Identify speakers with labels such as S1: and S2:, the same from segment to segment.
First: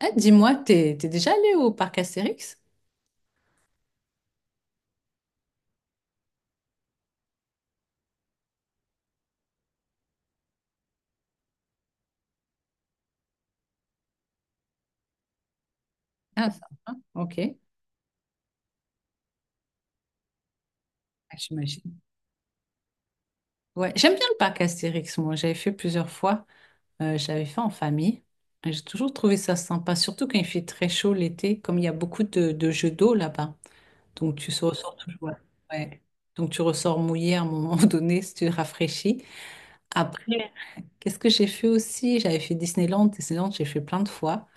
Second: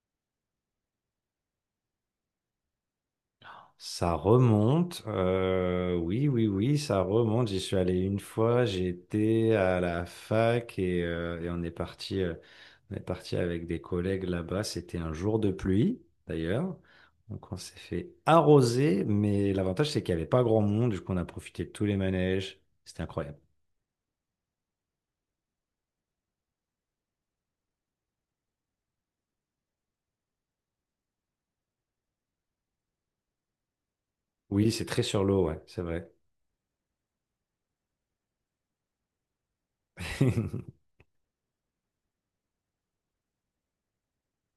S1: Ah, dis-moi, t'es déjà allé au parc Astérix?
S2: Ça remonte, oui, oui, oui, ça remonte. J'y suis allé une fois, j'étais à la fac et on est parti avec des collègues là-bas. C'était un jour de pluie,
S1: Ah,
S2: d'ailleurs. Donc
S1: ok.
S2: on s'est fait arroser, mais l'avantage c'est qu'il n'y avait pas grand monde, du coup on a
S1: Ah,
S2: profité de tous les
S1: j'imagine.
S2: manèges. C'était incroyable.
S1: Ouais, j'aime bien le parc Astérix, moi. J'avais fait plusieurs fois. J'avais fait en famille. Et j'ai toujours trouvé ça sympa, surtout quand il fait très chaud l'été, comme il y a beaucoup de jeux d'eau là-bas. Donc tu se
S2: Oui, c'est
S1: ressors
S2: très
S1: toujours.
S2: sur
S1: Ouais.
S2: l'eau, ouais, c'est
S1: Ouais.
S2: vrai.
S1: Donc tu ressors mouillé à un moment donné si tu te rafraîchis. Après, ouais. Qu'est-ce que j'ai fait aussi? J'avais fait Disneyland. Disneyland, j'ai fait plein de fois.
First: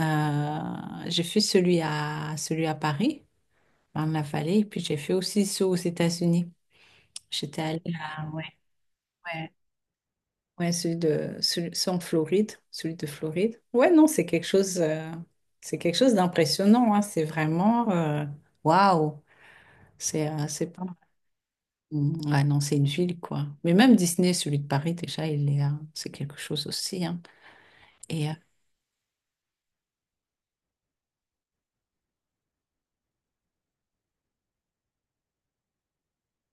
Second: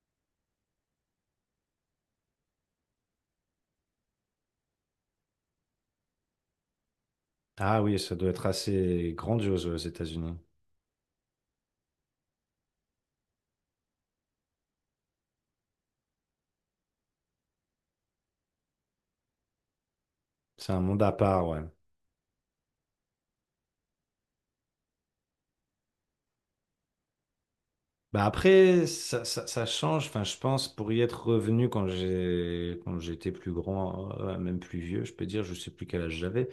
S1: J'ai fait celui à, celui à Paris. Ben, il en a fallu. Et puis j'ai fait aussi ceux aux États-Unis. J'étais allée
S2: Ah oui, ça doit
S1: à
S2: être
S1: ouais,
S2: assez
S1: ouais,
S2: grandiose aux États-Unis.
S1: ouais, celui de celui, ceux en Floride, celui de Floride. Ouais, non, c'est quelque chose d'impressionnant, hein. C'est vraiment waouh. C'est
S2: C'est un
S1: pas.
S2: monde à part, ouais.
S1: Mm, ah non, c'est une ville quoi. Mais même Disney, celui de Paris déjà, il est, c'est quelque chose aussi, hein.
S2: Bah
S1: Et
S2: après, ça change. Enfin, je pense pour y être revenu quand j'étais plus grand, même plus vieux, je peux dire, je sais plus quel âge j'avais.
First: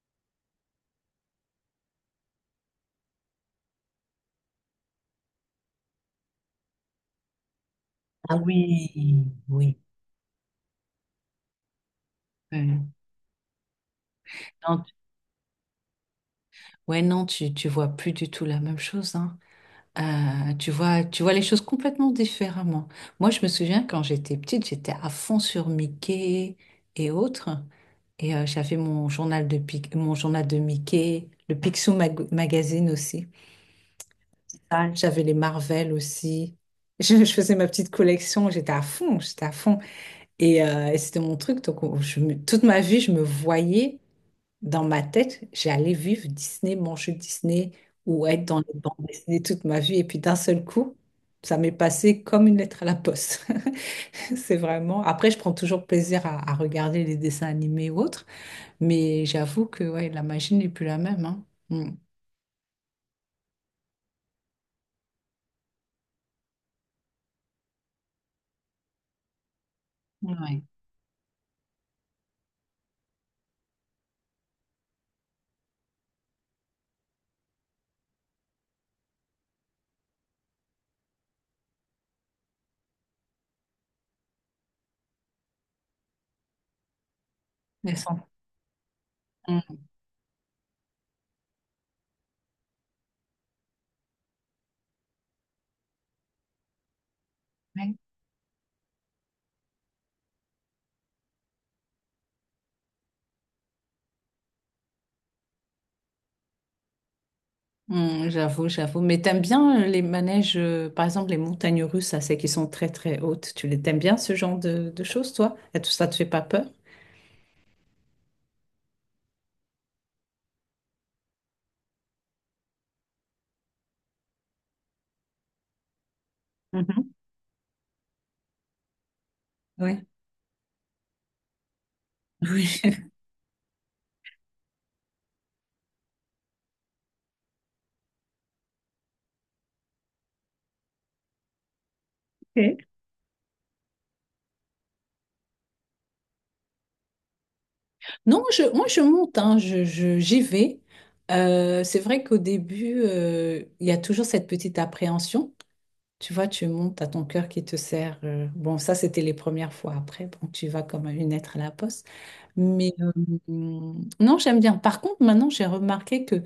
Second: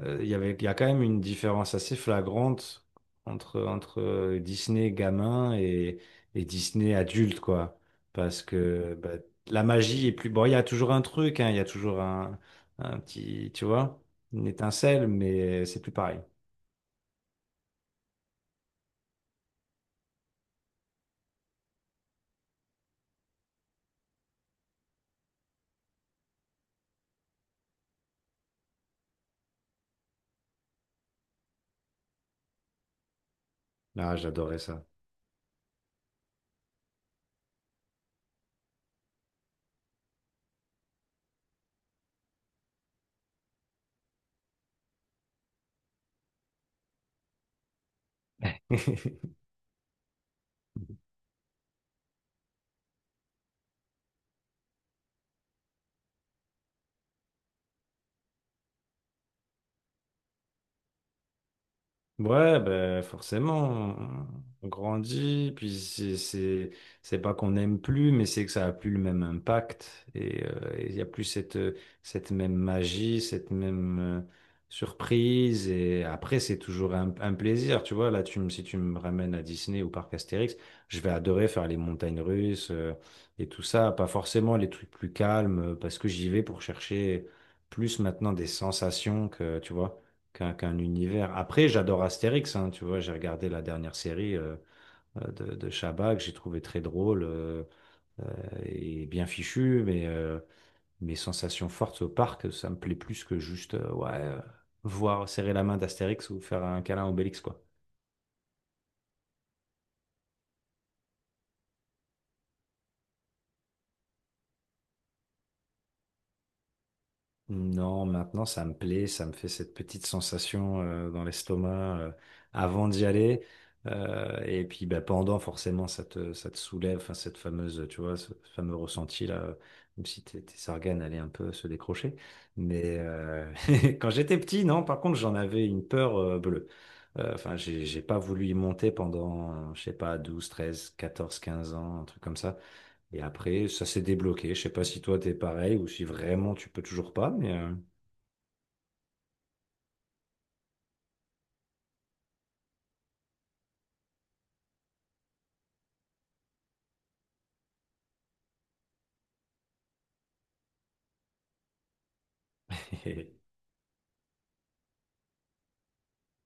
S2: Il y avait, il y a quand même une différence assez flagrante entre Disney gamin et Disney adulte, quoi.
S1: ah
S2: Parce
S1: oui,
S2: que bah, la
S1: oui.
S2: magie est plus. Bon, il y a toujours un truc, hein, il y a toujours un
S1: Ouais,
S2: un petit, tu vois, une
S1: non, tu
S2: étincelle, mais c'est plus pareil.
S1: ouais, non, tu vois plus du tout la même chose, hein. Tu vois les choses complètement différemment. Moi, je me souviens quand j'étais petite, j'étais à fond sur Mickey et autres. Et j'avais mon journal de mon journal de Mickey, le Picsou Magazine aussi.
S2: Ah, j'adorais ça.
S1: Ah. J'avais les Marvel aussi. Je faisais ma petite collection, j'étais à fond, j'étais à fond. Et c'était mon truc. Donc, toute ma vie, je me voyais. Dans ma tête, j'allais vivre Disney, manger Disney ou être dans les bandes dessinées toute ma vie. Et puis d'un seul coup, ça m'est passé comme une lettre à la poste. C'est vraiment. Après, je prends toujours plaisir à regarder les dessins animés ou autres, mais j'avoue que ouais, la magie n'est plus la même, hein. Mm.
S2: Ouais, ben forcément, on grandit, puis c'est pas qu'on n'aime plus, mais c'est que ça a plus le même impact
S1: Ouais.
S2: et il y a plus cette cette même magie, cette même surprise et après c'est toujours un plaisir, tu vois. Là, tu me si tu me ramènes à Disney ou parc Astérix, je vais adorer faire les montagnes russes et tout ça, pas forcément les trucs plus calmes parce que j'y vais pour chercher
S1: Elles
S2: plus
S1: sont-
S2: maintenant des sensations que tu
S1: mm.
S2: vois qu'un univers. Après, j'adore Astérix, hein, tu vois, j'ai regardé la dernière série de Chabat que j'ai trouvé très drôle
S1: Ouais.
S2: euh, et bien fichu, mais mes sensations fortes au parc, ça me plaît plus que juste voir serrer la main d'Astérix ou faire un câlin à Obélix, quoi.
S1: Mm, j'avoue, j'avoue. Mais t'aimes bien les manèges, par exemple les montagnes russes, ça, c'est qui sont très très hautes. Tu les t'aimes bien ce genre de choses, toi? Et tout ça te fait pas peur?
S2: Non, maintenant ça me plaît, ça me fait cette petite sensation dans l'estomac avant d'y aller. Et puis bah, pendant, forcément, ça te soulève,
S1: Mhm.
S2: enfin, cette fameuse, tu vois, ce fameux ressenti là,
S1: Ouais.
S2: même si tes organes allaient un peu se décrocher.
S1: Oui.
S2: Mais quand j'étais petit, non, par contre, j'en avais une peur bleue. Enfin, j'ai pas voulu y monter pendant, je sais pas, 12, 13, 14, 15 ans, un truc comme ça.
S1: Ok.
S2: Et après, ça s'est débloqué. Je sais pas si toi t'es pareil ou si vraiment tu peux toujours pas, mais
S1: Non, je, moi je monte, hein, je, j'y vais. C'est vrai qu'au début, il y a toujours cette petite appréhension. Tu vois, tu montes à ton cœur qui te serre. Bon, ça, c'était les premières fois. Après, bon, tu vas comme une lettre à la poste. Mais
S2: euh,
S1: non, j'aime bien. Par contre, maintenant, j'ai remarqué que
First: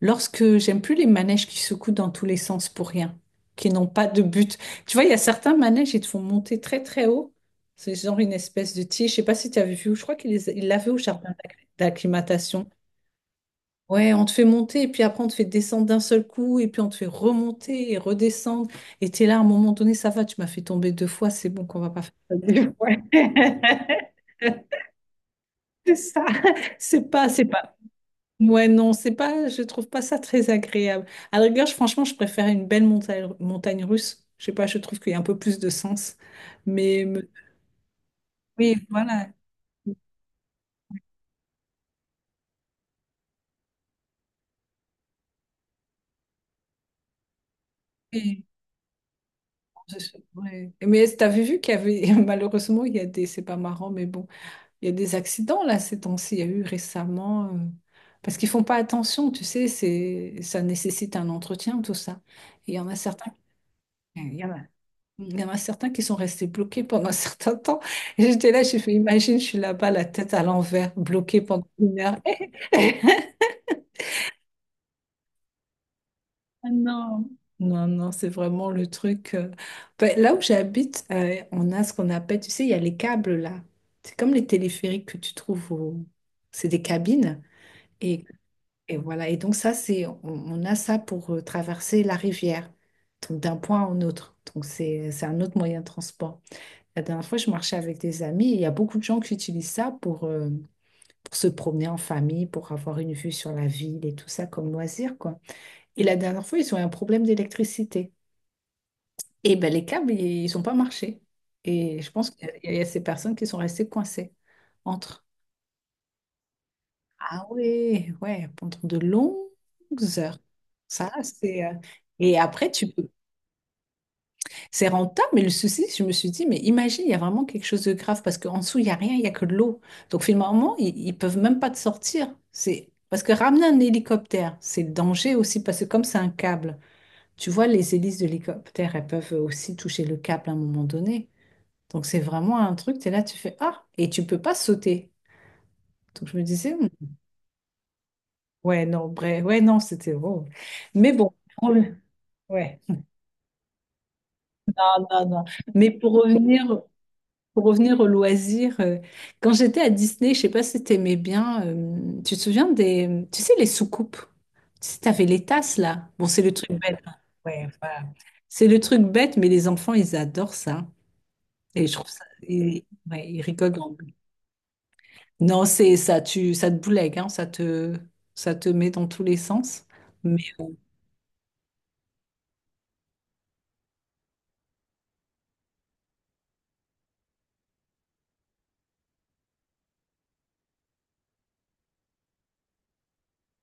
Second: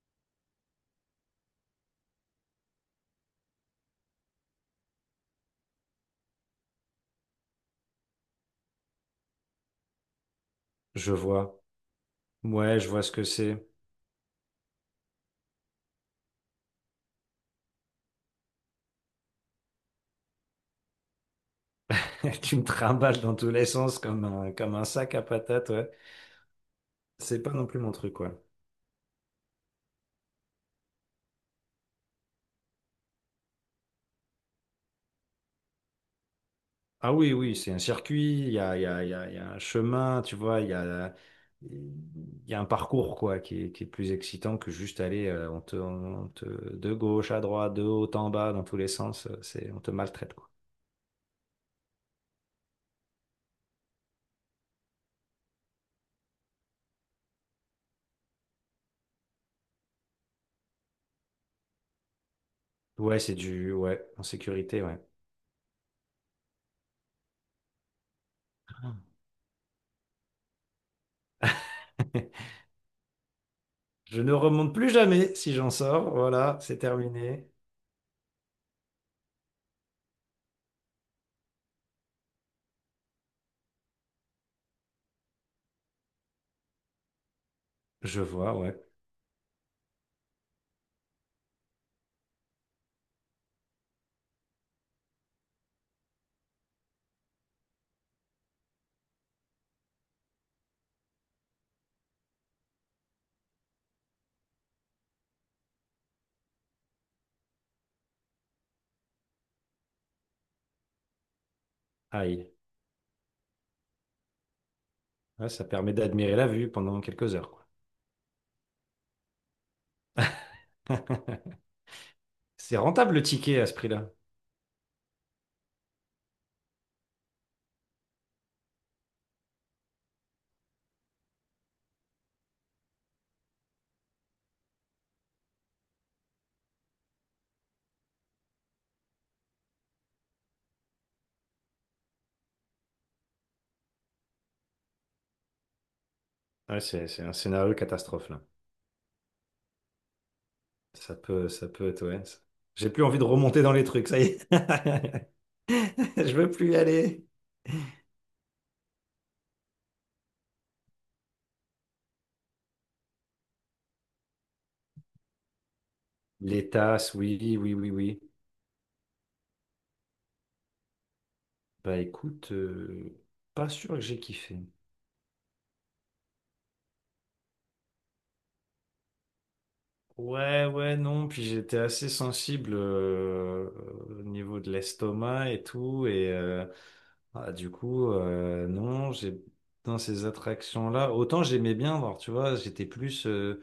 S1: lorsque j'aime plus les manèges qui secouent dans tous les sens pour rien, qui n'ont pas de but. Tu vois, il y a certains manèges, ils te font monter très, très haut. C'est genre une espèce de tige. Je sais pas si tu avais vu. Je crois il l'avait au
S2: je
S1: jardin
S2: vois.
S1: d'acclimatation.
S2: Ouais, je vois ce que c'est.
S1: Ouais, on te fait monter et puis après on te fait descendre d'un seul coup et puis on te fait remonter et redescendre. Et t'es là, à un moment donné, ça va, tu m'as fait tomber deux fois, c'est bon qu'on va pas faire ça
S2: Tu me
S1: deux fois.
S2: trimbales dans tous les sens comme un sac à patates, ouais.
S1: C'est ça, c'est pas,
S2: C'est
S1: c'est
S2: pas non
S1: pas.
S2: plus mon truc, quoi.
S1: Ouais, non, c'est pas, je trouve pas ça très agréable. À la rigueur, franchement, je préfère une belle montagne russe. Je sais pas, je trouve qu'il y a un peu plus de sens. Mais
S2: Ah
S1: me-
S2: oui, oui, c'est un circuit, il y a, il
S1: oui,
S2: y a, il y a,
S1: voilà.
S2: il y a un chemin, tu vois, il y a un parcours, quoi, qui est plus excitant que juste aller, de gauche à droite, de haut en
S1: Et-
S2: bas, dans tous les sens, on te maltraite, quoi.
S1: ouais. Mais t'avais vu qu'il y avait, malheureusement, il y a des, c'est pas marrant, mais bon. Il y a des accidents là ces temps-ci. Il y a eu récemment parce qu'ils font pas attention, tu sais, c'est ça nécessite un entretien tout ça. Et il y en a
S2: Ouais,
S1: certains,
S2: en
S1: il y en a,
S2: sécurité, ouais.
S1: il y en a certains qui sont restés bloqués pendant un certain temps. Et j'étais là, j'ai fait, imagine, je suis là-bas, la tête à l'envers, bloquée pendant une heure.
S2: Je ne remonte plus jamais si j'en sors. Voilà,
S1: Ah
S2: c'est
S1: non.
S2: terminé.
S1: Non, non, c'est vraiment le truc. Ben, là où j'habite, on a ce qu'on appelle, tu sais, il y a les câbles là. C'est comme les téléphériques que tu trouves au- C'est des cabines.
S2: Je
S1: Et
S2: vois, ouais.
S1: Et voilà, et donc ça, c'est, on a ça pour traverser la rivière, donc d'un point à un autre. Donc c'est un autre moyen de transport. La dernière fois, je marchais avec des amis et il y a beaucoup de gens qui utilisent ça pour se promener en famille, pour avoir une vue sur la ville et tout ça comme loisir, quoi. Et la dernière fois, ils ont eu un problème d'électricité. Et ben les câbles, ils n'ont pas marché. Et je pense qu'il
S2: Aïe.
S1: y a il y a ces personnes qui sont restées coincées entre.
S2: Ouais, ça permet d'admirer la vue pendant quelques
S1: Ah
S2: heures, quoi.
S1: ouais, ouais, pendant de longues heures. Ça, c'est... Et après,
S2: C'est
S1: tu peux...
S2: rentable le ticket à ce prix-là.
S1: C'est rentable, mais le souci, je me suis dit, mais imagine, il y a vraiment quelque chose de grave, parce qu'en dessous, il n'y a rien, il n'y a que de l'eau. Donc finalement, ils peuvent même pas te sortir. C'est... Parce que ramener un hélicoptère, c'est le danger aussi, parce que comme c'est un câble, tu vois, les hélices de l'hélicoptère, elles peuvent aussi toucher le câble à un moment donné. Donc c'est vraiment un truc, tu es là, tu fais, ah, et tu peux pas sauter. Donc je me disais, hmm,
S2: C'est un scénario catastrophe, là.
S1: ouais, non, bref, ouais, non, c'était horrible. Mais bon,
S2: Ça
S1: pour
S2: peut
S1: le-
S2: être, ouais.
S1: ouais,
S2: J'ai plus envie de remonter dans les trucs, ça y est.
S1: non, non, non. Mais
S2: Je veux plus y aller.
S1: pour revenir au loisir, quand j'étais à Disney, je sais pas si t'aimais bien, tu te souviens des, tu sais, les soucoupes? Tu sais, t'avais les tasses, là. Bon, c'est le
S2: Les
S1: truc bête, hein.
S2: tasses, oui,
S1: Ouais,
S2: oui, oui,
S1: voilà.
S2: oui.
S1: C'est le truc bête, mais les enfants, ils adorent ça. Et je
S2: Bah
S1: trouve ça,
S2: écoute,
S1: ils, ouais, ils
S2: pas
S1: rigolent.
S2: sûr
S1: Grand.
S2: que j'ai kiffé.
S1: Non, c'est ça, tu, ça te boulegue, hein, ça te met dans tous les sens.
S2: Ouais, ouais, non. Puis j'étais assez sensible au niveau de l'estomac et tout. Non, j'ai dans ces attractions-là, autant j'aimais bien voir, tu vois, j'étais plus euh,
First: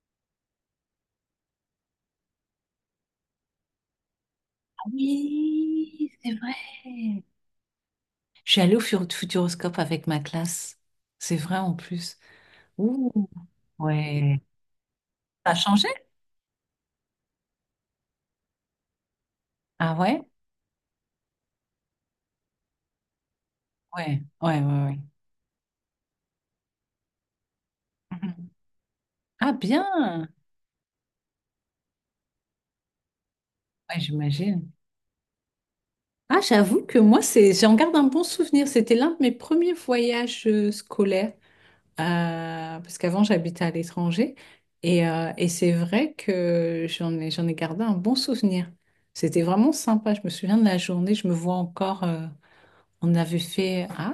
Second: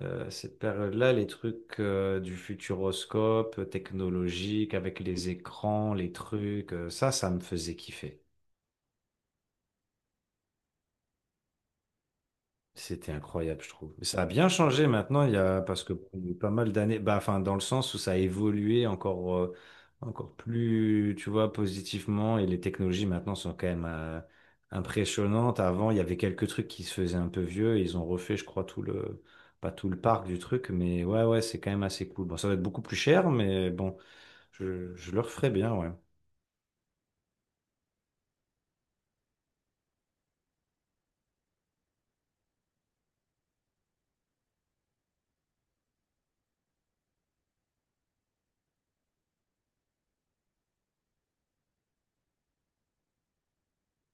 S2: euh, cette période-là, les trucs du futuroscope, technologique, avec les écrans, les
S1: Oui, c'est vrai.
S2: trucs, ça me faisait kiffer.
S1: Je suis allée au Futuroscope avec ma classe. C'est vrai en plus. Ouh,
S2: C'était incroyable, je trouve. Ça a
S1: ouais.
S2: bien changé maintenant,
S1: Ça a
S2: parce
S1: changé?
S2: que il y a eu pas mal d'années, bah, enfin, dans le sens où ça a évolué encore,
S1: Ah ouais?
S2: encore plus, tu vois, positivement, et les technologies maintenant sont quand même
S1: Ouais, ouais, ouais, ouais.
S2: impressionnantes. Avant, il y avait quelques trucs qui se faisaient un peu vieux, et ils ont refait, je
S1: Mhm.
S2: crois,
S1: Ah
S2: pas tout le parc
S1: bien.
S2: du truc, mais ouais, ouais, c'est quand même assez cool. Bon, ça va être beaucoup plus cher, mais bon,
S1: Ouais, j'imagine.
S2: je le referai bien, ouais.
S1: Ah, j'avoue que moi, c'est, j'en garde un bon souvenir. C'était l'un de mes premiers voyages scolaires. Parce qu'avant, j'habitais à l'étranger. Et c'est vrai que j'en ai gardé un bon souvenir. C'était vraiment sympa. Je me souviens de la journée. Je me vois encore. On avait fait... Ah,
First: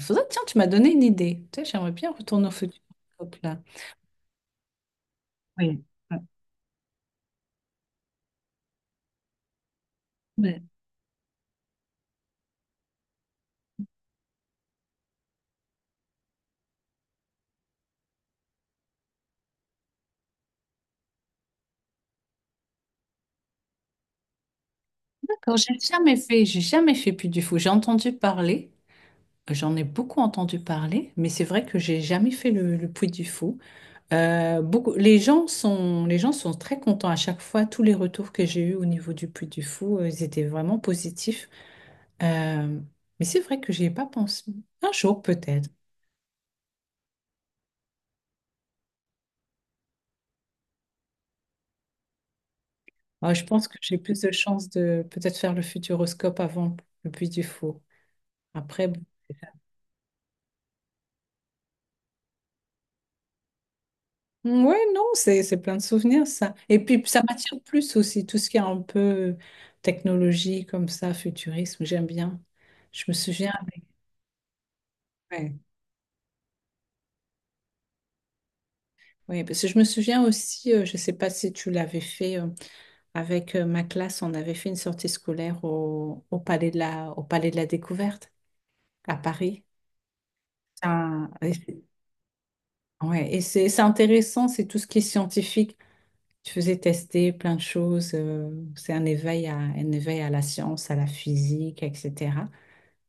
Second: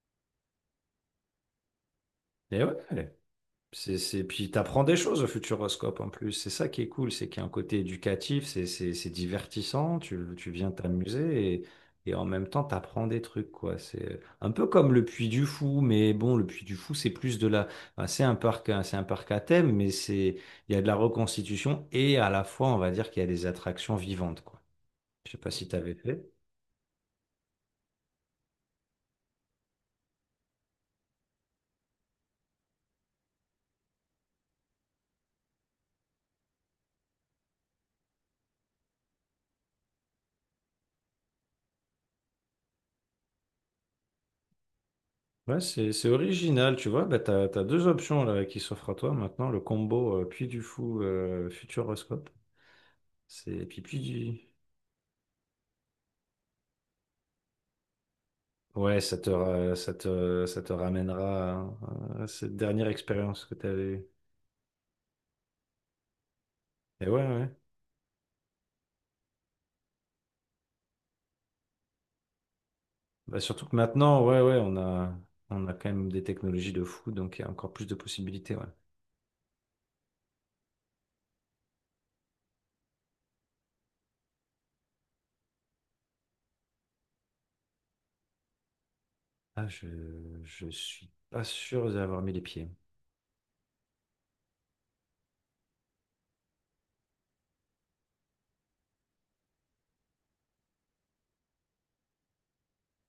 S1: faudrait... Tiens, tu m'as donné une idée. Tu sais, j'aimerais bien retourner au
S2: Et ouais.
S1: futur. Hop là.
S2: C'est... Puis t'apprends des choses au
S1: Oui.
S2: Futuroscope en plus. C'est ça qui est cool, c'est qu'il y a un côté éducatif, c'est divertissant, tu
S1: Ouais.
S2: viens t'amuser et en même temps t'apprends des trucs, quoi. C'est un peu comme le Puy du Fou, mais bon, le Puy du Fou, c'est plus de la... enfin, c'est un parc à thème, mais c'est il y a de la reconstitution et à la fois, on va dire qu'il y a des attractions vivantes, quoi. Je sais pas
S1: D'accord,
S2: si t'avais fait.
S1: j'ai jamais fait Puy du Fou. J'ai entendu parler, j'en ai beaucoup entendu parler, mais c'est vrai que j'ai jamais fait le Puy du Fou. Beaucoup, les gens sont très contents à chaque fois. Tous les retours que j'ai eus au niveau du Puy du Fou, ils étaient vraiment positifs. Euh, mais c'est vrai que j'y ai pas pensé. Un jour
S2: Ouais,
S1: peut-être.
S2: c'est original, tu vois. Bah, t'as deux options là, qui s'offrent à toi maintenant, le combo Puy du Fou Futuroscope.
S1: Ouais, je
S2: C'est
S1: pense
S2: et
S1: que
S2: puis
S1: j'ai plus de
S2: puis
S1: chances de peut-être faire le futuroscope avant le Puy du Fou. Après, bon,
S2: Ouais, ça te ra- ça te ramènera à cette dernière expérience que tu avais eue.
S1: ouais, non, c'est plein de souvenirs, ça. Et puis,
S2: Et
S1: ça
S2: ouais ouais.
S1: m'attire plus aussi, tout ce qui est un peu technologie comme ça, futurisme, j'aime bien. Je me
S2: Bah,
S1: souviens,
S2: surtout que maintenant, ouais ouais,
S1: ouais,
S2: on a quand même des technologies de fou, donc il y a encore plus de possibilités, ouais.
S1: ouais, parce que je me souviens aussi, je ne sais pas si tu l'avais fait, avec ma classe, on avait fait une sortie scolaire au, au Palais de la, au Palais de la Découverte à Paris.
S2: Ah, je suis
S1: Ça-
S2: pas
S1: et c'est-
S2: sûr d'avoir mis les pieds.
S1: ouais, et c'est intéressant, c'est tout ce qui est scientifique. Je faisais tester plein de choses. C'est un éveil à la science, à la physique, etc.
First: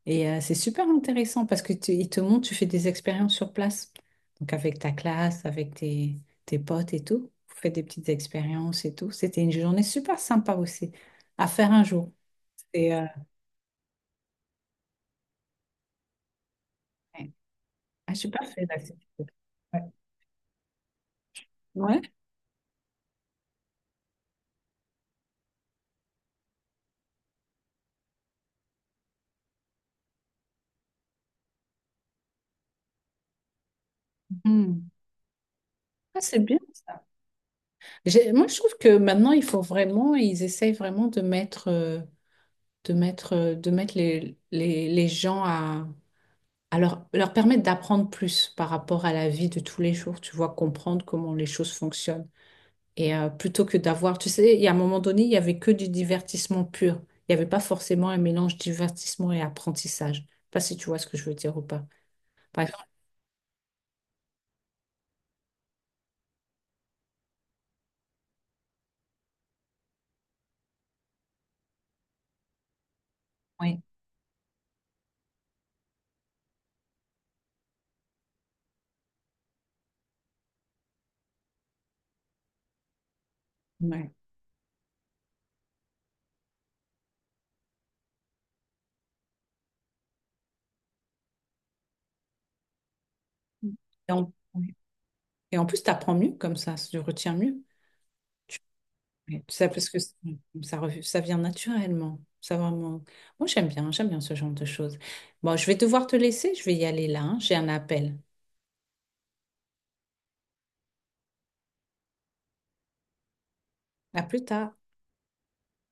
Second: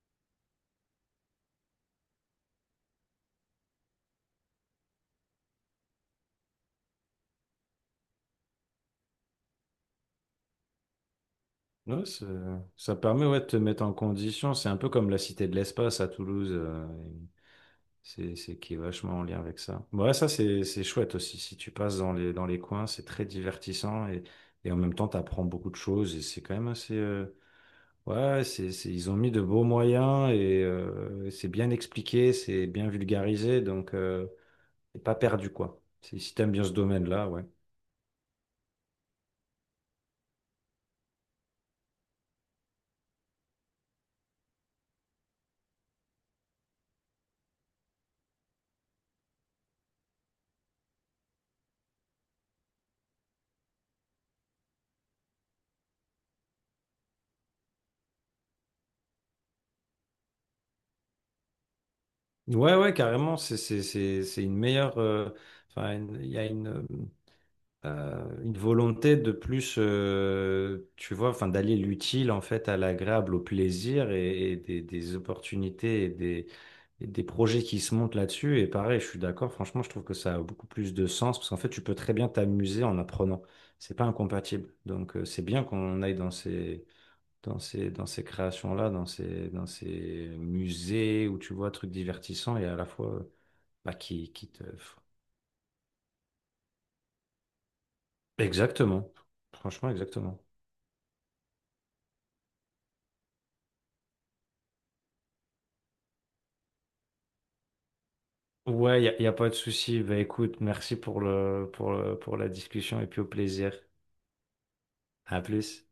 S1: Et c'est super intéressant parce que tu, ils te montrent, tu fais des expériences sur place. Donc avec ta classe, avec tes, tes potes et tout. Vous faites des petites expériences et tout. C'était une journée super sympa aussi à faire un
S2: Ouais,
S1: jour. Et,
S2: ça permet ouais, de te mettre en condition. C'est un peu comme la Cité de l'Espace à Toulouse.
S1: ouais. Ah, j'ai pas
S2: C'est
S1: fait
S2: qui est vachement en
S1: d'activité.
S2: lien avec
S1: Ouais.
S2: ça. Ouais, c'est chouette aussi. Si tu passes
S1: Ouais.
S2: dans les coins, c'est très divertissant et en même temps, tu apprends beaucoup de choses et c'est quand même assez. Ouais, ils ont mis de beaux moyens et c'est bien expliqué, c'est bien vulgarisé, donc
S1: Mhm.
S2: t'es pas perdu, quoi.
S1: Ah,
S2: Si
S1: c'est
S2: t'aimes
S1: bien
S2: bien ce
S1: ça.
S2: domaine-là, ouais.
S1: Moi, je trouve que maintenant, il faut vraiment, ils essayent vraiment de mettre... de mettre, de mettre les gens à leur, leur permettre d'apprendre plus par rapport à la vie de tous les jours, tu vois, comprendre comment les choses fonctionnent. Et plutôt que d'avoir, tu sais, il y a un moment donné, il n'y avait que du divertissement pur. Il n'y avait pas forcément un mélange divertissement et apprentissage. Je sais pas si tu vois ce que je veux dire ou pas. Par
S2: Ouais,
S1: exemple,
S2: ouais, carrément, c'est une meilleure. Enfin, il y a une. Une volonté de plus, tu vois, enfin, d'aller l'utile en fait à l'agréable, au
S1: oui.
S2: plaisir et des opportunités et des projets qui se montent là-dessus. Et pareil, je suis d'accord, franchement, je trouve que ça a beaucoup plus de sens parce qu'en fait, tu peux très bien t'amuser en apprenant. C'est pas
S1: Ouais.
S2: incompatible. Donc, c'est bien qu'on aille dans ces. Dans ces créations-là, dans ces musées où tu vois trucs divertissants et à la fois bah,
S1: Et en,
S2: qui te...
S1: oui. Et en plus, tu apprends mieux comme ça, tu retiens mieux.
S2: Exactement.
S1: Oui, ça, parce
S2: Franchement,
S1: que c-
S2: exactement.
S1: ça, rev- ça vient naturellement. Ça vraiment... Moi, j'aime bien ce genre de choses. Bon, je vais devoir te laisser, je vais y aller là, hein, j'ai un appel.
S2: Ouais, y a pas de souci. Bah écoute, merci pour pour la discussion et puis au plaisir.
S1: À plus tard.
S2: À plus.